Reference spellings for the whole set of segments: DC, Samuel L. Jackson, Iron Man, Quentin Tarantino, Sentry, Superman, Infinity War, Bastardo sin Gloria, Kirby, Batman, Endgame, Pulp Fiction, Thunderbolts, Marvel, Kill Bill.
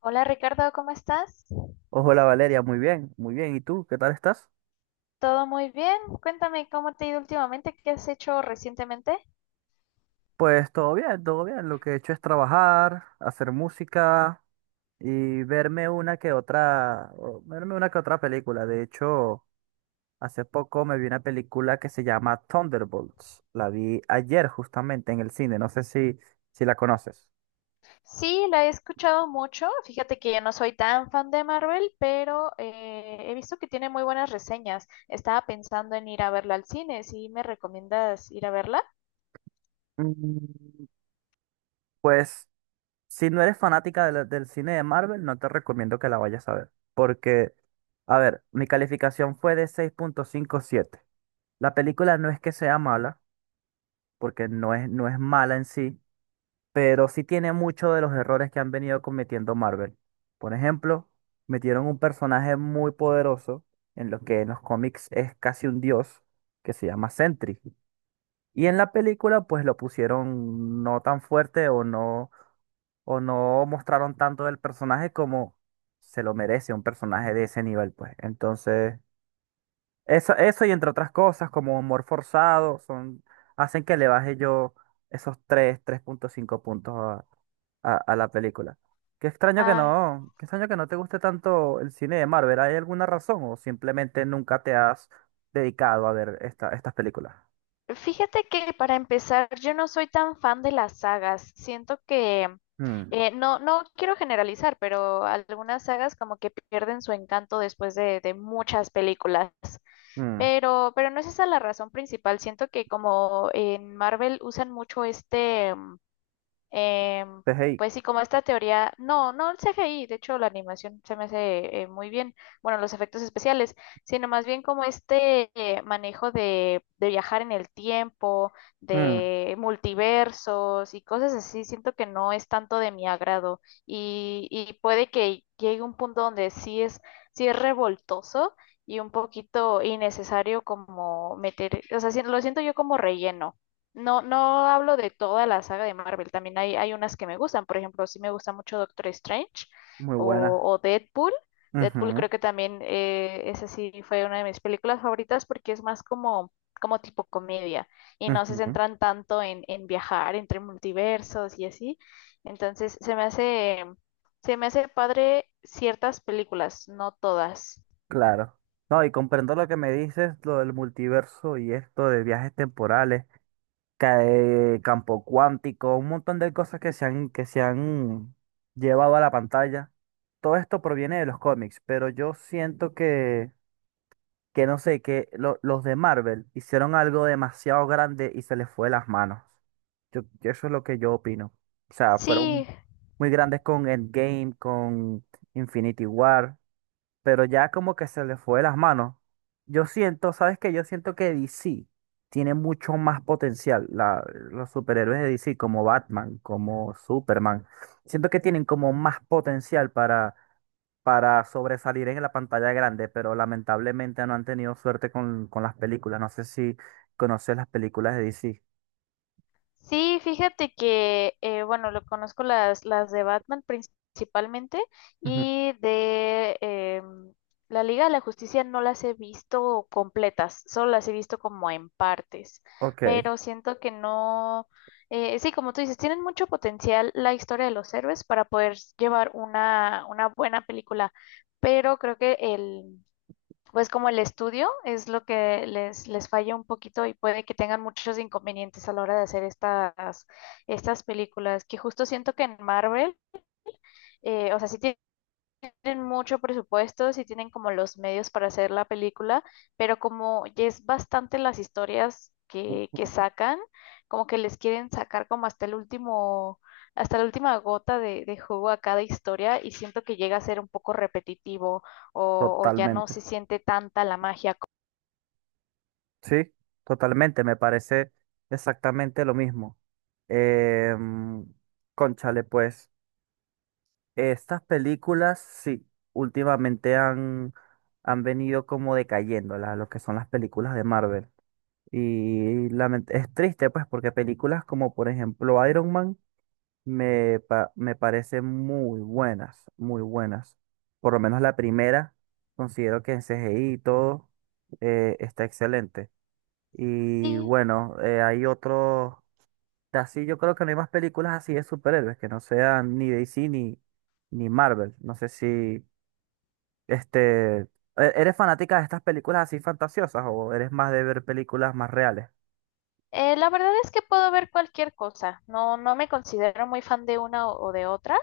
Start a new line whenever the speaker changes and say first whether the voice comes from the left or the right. left: Hola Ricardo, ¿cómo estás?
right: Hola Valeria, muy bien, muy bien. ¿Y tú? ¿Qué tal estás?
left: ¿Todo muy bien? Cuéntame cómo te ha ido últimamente, qué has hecho recientemente.
right: Pues todo bien, todo bien. Lo que he hecho es trabajar, hacer música y verme una que otra, o verme una que otra película. De hecho, hace poco me vi una película que se llama Thunderbolts. La vi ayer justamente en el cine. No sé si la conoces.
left: Sí, la he escuchado mucho. Fíjate que yo no soy tan fan de Marvel, pero he visto que tiene muy buenas reseñas. Estaba pensando en ir a verla al cine. ¿Sí me recomiendas ir a verla?
right: Mm, Pues si no eres fanática de del cine de Marvel, no te recomiendo que la vayas a ver. Porque, a ver, mi calificación fue de 6,57. La película no es que sea mala, porque no es mala en sí, pero sí tiene muchos de los errores que han venido cometiendo Marvel. Por ejemplo, metieron un personaje muy poderoso, en lo que en los cómics es casi un dios, que se llama Sentry. Y en la película, pues lo pusieron no tan fuerte o no mostraron tanto del personaje como se lo merece un personaje de ese nivel, pues. Entonces. Eso y entre otras cosas, como amor forzado, son, hacen que le baje yo esos tres punto cinco puntos a la película. Qué extraño que
left: Ay.
right: no, qué extraño que no te guste tanto el cine de Marvel. ¿Hay alguna razón o simplemente nunca te has dedicado a ver estas películas?
left: Fíjate que para empezar, yo no soy tan fan de las sagas. Siento que
right: Mm.
left: no, no quiero generalizar, pero algunas sagas como que pierden su encanto después de muchas películas.
right: Mm.
left: Pero no es esa la razón principal. Siento que como en Marvel usan mucho este. Em,
right: CGI.
left: pues sí, como esta teoría, no, no el CGI, de hecho la animación se me hace muy bien, bueno, los efectos especiales, sino más bien como este manejo de viajar en el tiempo,
right: Mm.
left: de multiversos y cosas así, siento que no es tanto de mi agrado y puede que llegue un punto donde sí es revoltoso y un poquito innecesario como meter, o sea, lo siento yo como relleno. No, no hablo de toda la saga de Marvel, también hay unas que me gustan, por ejemplo, sí me gusta mucho Doctor Strange
right: Muy buena.
left: o Deadpool. Deadpool
right: Ujú.
left: creo que también esa sí fue una de mis películas favoritas porque es más como tipo comedia y no se
right: Ujú.
left: centran tanto en viajar entre multiversos y así. Entonces se me hace padre ciertas películas, no todas.
right: Claro. No, y comprendo lo que me dices, lo del multiverso y esto de viajes temporales. Campo cuántico, un montón de cosas que se han llevado a la pantalla. Todo esto proviene de los cómics, pero yo siento que no sé, que los de Marvel hicieron algo demasiado grande y se les fue de las manos. Eso es lo que yo opino. O sea, fueron
left: Sí.
right: muy grandes con Endgame, con Infinity War, pero ya como que se le fue de las manos. Yo siento, ¿sabes qué? Yo siento que DC tiene mucho más potencial. Los superhéroes de DC, como Batman, como Superman, siento que tienen como más potencial para sobresalir en la pantalla grande, pero lamentablemente no han tenido suerte con las películas. No sé si conoces las películas de DC.
left: Sí, fíjate que, bueno, lo conozco las de Batman principalmente
right: Ujú.
left: y de la Liga de la Justicia no las he visto completas, solo las he visto como en partes,
right: Ok.
left: pero siento que no, sí, como tú dices, tienen mucho potencial la historia de los héroes para poder llevar una buena película, pero creo pues como el estudio es lo que les falla un poquito y puede que tengan muchos inconvenientes a la hora de hacer estas películas, que justo siento que en Marvel, o sea, sí tienen mucho presupuesto, sí tienen como los medios para hacer la película, pero como ya es bastante las historias que sacan, como que les quieren sacar como hasta el último... Hasta la última gota de jugo a cada historia y siento que llega a ser un poco repetitivo o ya no
right: Totalmente.
left: se siente tanta la magia.
right: Sí, totalmente, me parece exactamente lo mismo. Em, Cónchale, pues, estas películas, sí, últimamente han venido como decayendo, lo que son las películas de Marvel. Y es triste, pues, porque películas como, por ejemplo, Iron Man me parecen muy buenas, muy buenas. Por lo menos la primera, considero que en CGI y todo está excelente. Y
left: Sí,
right: bueno, hay otros. Así yo creo que no hay más películas así de superhéroes que no sean ni DC ni Marvel. No sé si este eres fanática de estas películas así fantasiosas o eres más de ver películas más reales.
left: la verdad es que puedo ver cualquier cosa. No, no me considero muy fan de una o de otra.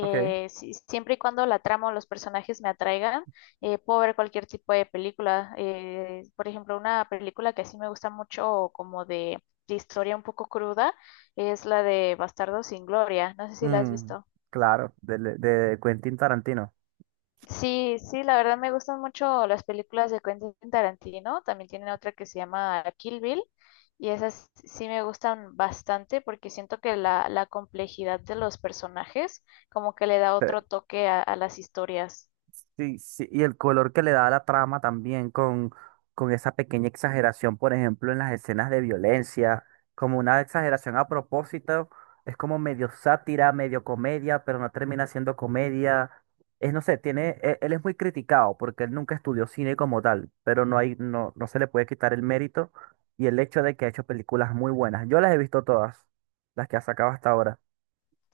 right: Ok.
left: Siempre y cuando la trama o los personajes me atraigan, puedo ver cualquier tipo de película. Por ejemplo, una película que sí me gusta mucho, como de historia un poco cruda, es la de Bastardo sin Gloria. No sé si la has
right: Mm,
left: visto.
right: claro, de Quentin Tarantino.
left: Sí, sí, la verdad me gustan mucho las películas de Quentin Tarantino. También tienen otra que se llama Kill Bill y esas sí me gustan bastante porque siento que la complejidad de los personajes como que le da otro toque a las historias.
right: Sí, sí, y el color que le da a la trama también con esa pequeña exageración, por ejemplo, en las escenas de violencia, como una exageración a propósito, es como medio sátira, medio comedia, pero no termina siendo comedia. Es, no sé, tiene, él es muy criticado porque él nunca estudió cine como tal, pero no hay, no, no se le puede quitar el mérito y el hecho de que ha hecho películas muy buenas. Yo las he visto todas, las que ha sacado hasta ahora,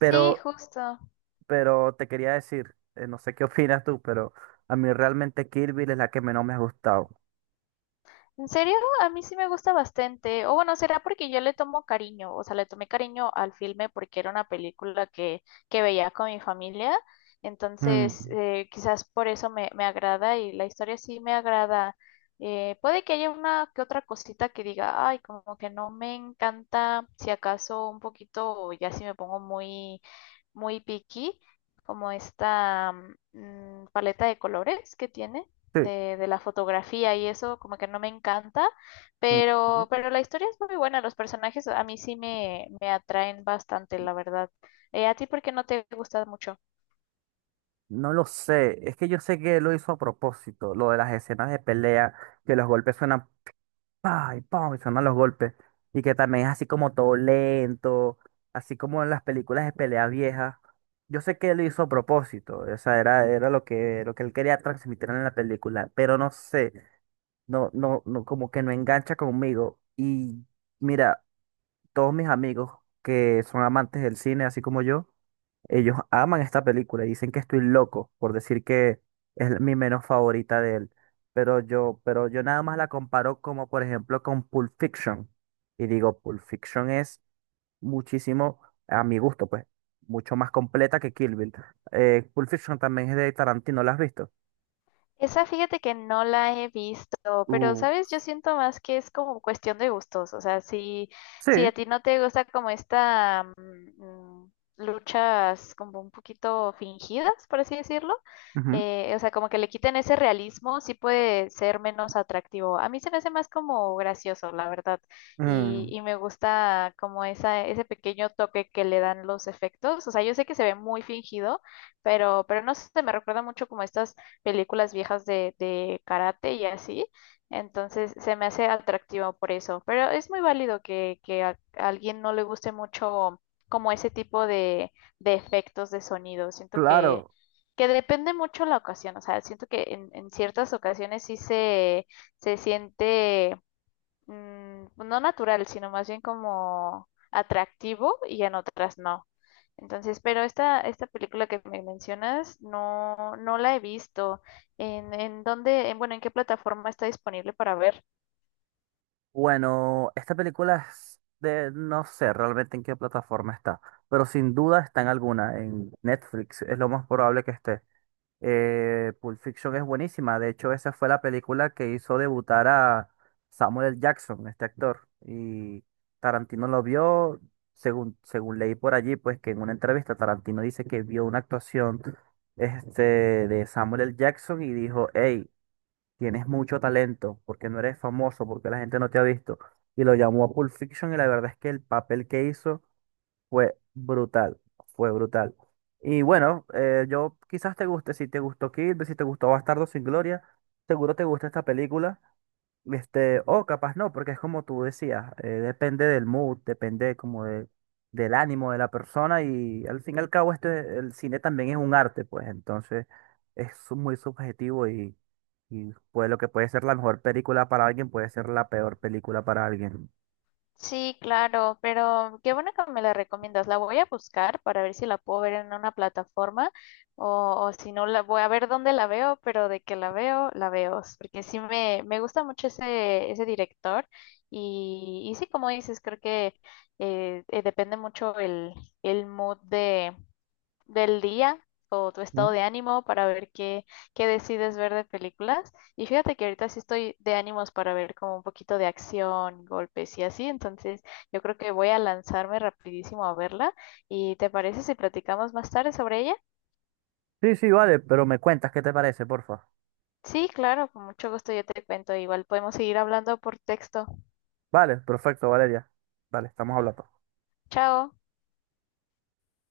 left: Sí, justo.
right: pero te quería decir, no sé qué opinas tú, pero a mí realmente Kirby es la que menos me ha gustado.
left: ¿En serio? A mí sí me gusta bastante. O bueno, será porque yo le tomo cariño, o sea, le tomé cariño al filme porque era una película que veía con mi familia. Entonces,
right: Mm.
left: quizás por eso me agrada y la historia sí me agrada. Puede que haya una que otra cosita que diga, ay, como que no me encanta, si acaso un poquito, o ya si me pongo muy picky, como esta paleta de colores que tiene
right: Sí.
left: de la fotografía y eso como que no me encanta,
right: Mm.
left: pero la historia es muy buena, los personajes a mí sí me atraen bastante, la verdad. ¿A ti por qué no te gusta mucho?
right: No lo sé. Es que yo sé que lo hizo a propósito, lo de las escenas de pelea, que los golpes suenan pa y pa y suenan los golpes. Y que también es así como todo lento, así como en las películas de pelea viejas. Yo sé que lo hizo a propósito, o sea, era lo que él quería transmitir en la película, pero no sé. No, no, no, como que no engancha conmigo. Y mira, todos mis amigos que son amantes del cine, así como yo, ellos aman esta película y dicen que estoy loco por decir que es mi menos favorita de él. Pero yo nada más la comparo como, por ejemplo, con Pulp Fiction. Y digo, Pulp Fiction es muchísimo, a mi gusto, pues, mucho más completa que Kill Bill. Pulp Fiction también es de Tarantino, ¿la has visto?
left: Esa fíjate que no la he visto, pero
right: Uh,
left: sabes, yo siento más que es como cuestión de gustos, o sea, si,
right: sí.
left: si a ti no te gusta como esta luchas como un poquito fingidas, por así decirlo,
right: Ujú.
left: o sea, como que le quiten ese realismo, sí puede ser menos atractivo. A mí se me hace más como gracioso, la verdad,
right: Mm.
left: y me gusta como esa, ese pequeño toque que le dan los efectos, o sea, yo sé que se ve muy fingido pero no se me recuerda mucho como estas películas viejas de karate y así. Entonces se me hace atractivo por eso. Pero es muy válido que a alguien no le guste mucho como ese tipo de efectos de sonido. Siento
right: Claro.
left: que depende mucho la ocasión. O sea, siento que en ciertas ocasiones sí se siente pues, no natural, sino más bien como atractivo y en otras no. Entonces, pero esta película que me mencionas no, no la he visto. En dónde, en, bueno, en qué plataforma está disponible para ver?
right: Bueno, esta película es de, no sé realmente en qué plataforma está, pero sin duda está en alguna, en Netflix, es lo más probable que esté. Pulp Fiction es buenísima, de hecho esa fue la película que hizo debutar a Samuel L. Jackson, este actor, y Tarantino lo vio, según leí por allí, pues que en una entrevista Tarantino dice que vio una actuación este, de Samuel L. Jackson y dijo, hey, tienes mucho talento, porque no eres famoso, porque la gente no te ha visto. Y lo llamó a Pulp Fiction y la verdad es que el papel que hizo fue brutal, fue brutal. Y bueno, yo quizás te guste, si te gustó Kill, Bill, si te gustó Bastardo sin Gloria, seguro te gusta esta película. Este, o capaz no, porque es como tú decías, depende del mood, depende como del ánimo de la persona y al fin y al cabo esto el cine también es un arte, pues entonces es muy subjetivo y pues lo que puede ser la mejor película para alguien puede ser la peor película para alguien.
left: Sí, claro, pero qué bueno que me la recomiendas. La voy a buscar para ver si la puedo ver en una plataforma o si no, la voy a ver dónde la veo, pero de que la veo, la veo. Porque sí me gusta mucho ese director y sí, como dices, creo que depende mucho el mood del día o tu
right: ¿Mm?
left: estado de ánimo para ver qué decides ver de películas. Y fíjate que ahorita sí estoy de ánimos para ver como un poquito de acción, golpes y así. Entonces yo creo que voy a lanzarme rapidísimo a verla. ¿Y te parece si platicamos más tarde sobre ella?
right: Sí, sí, vale, pero me cuentas qué te parece, porfa.
left: Sí, claro, con mucho gusto yo te cuento. Igual podemos seguir hablando por texto.
right: Vale, perfecto, Valeria. Vale, estamos hablando.
left: Chao.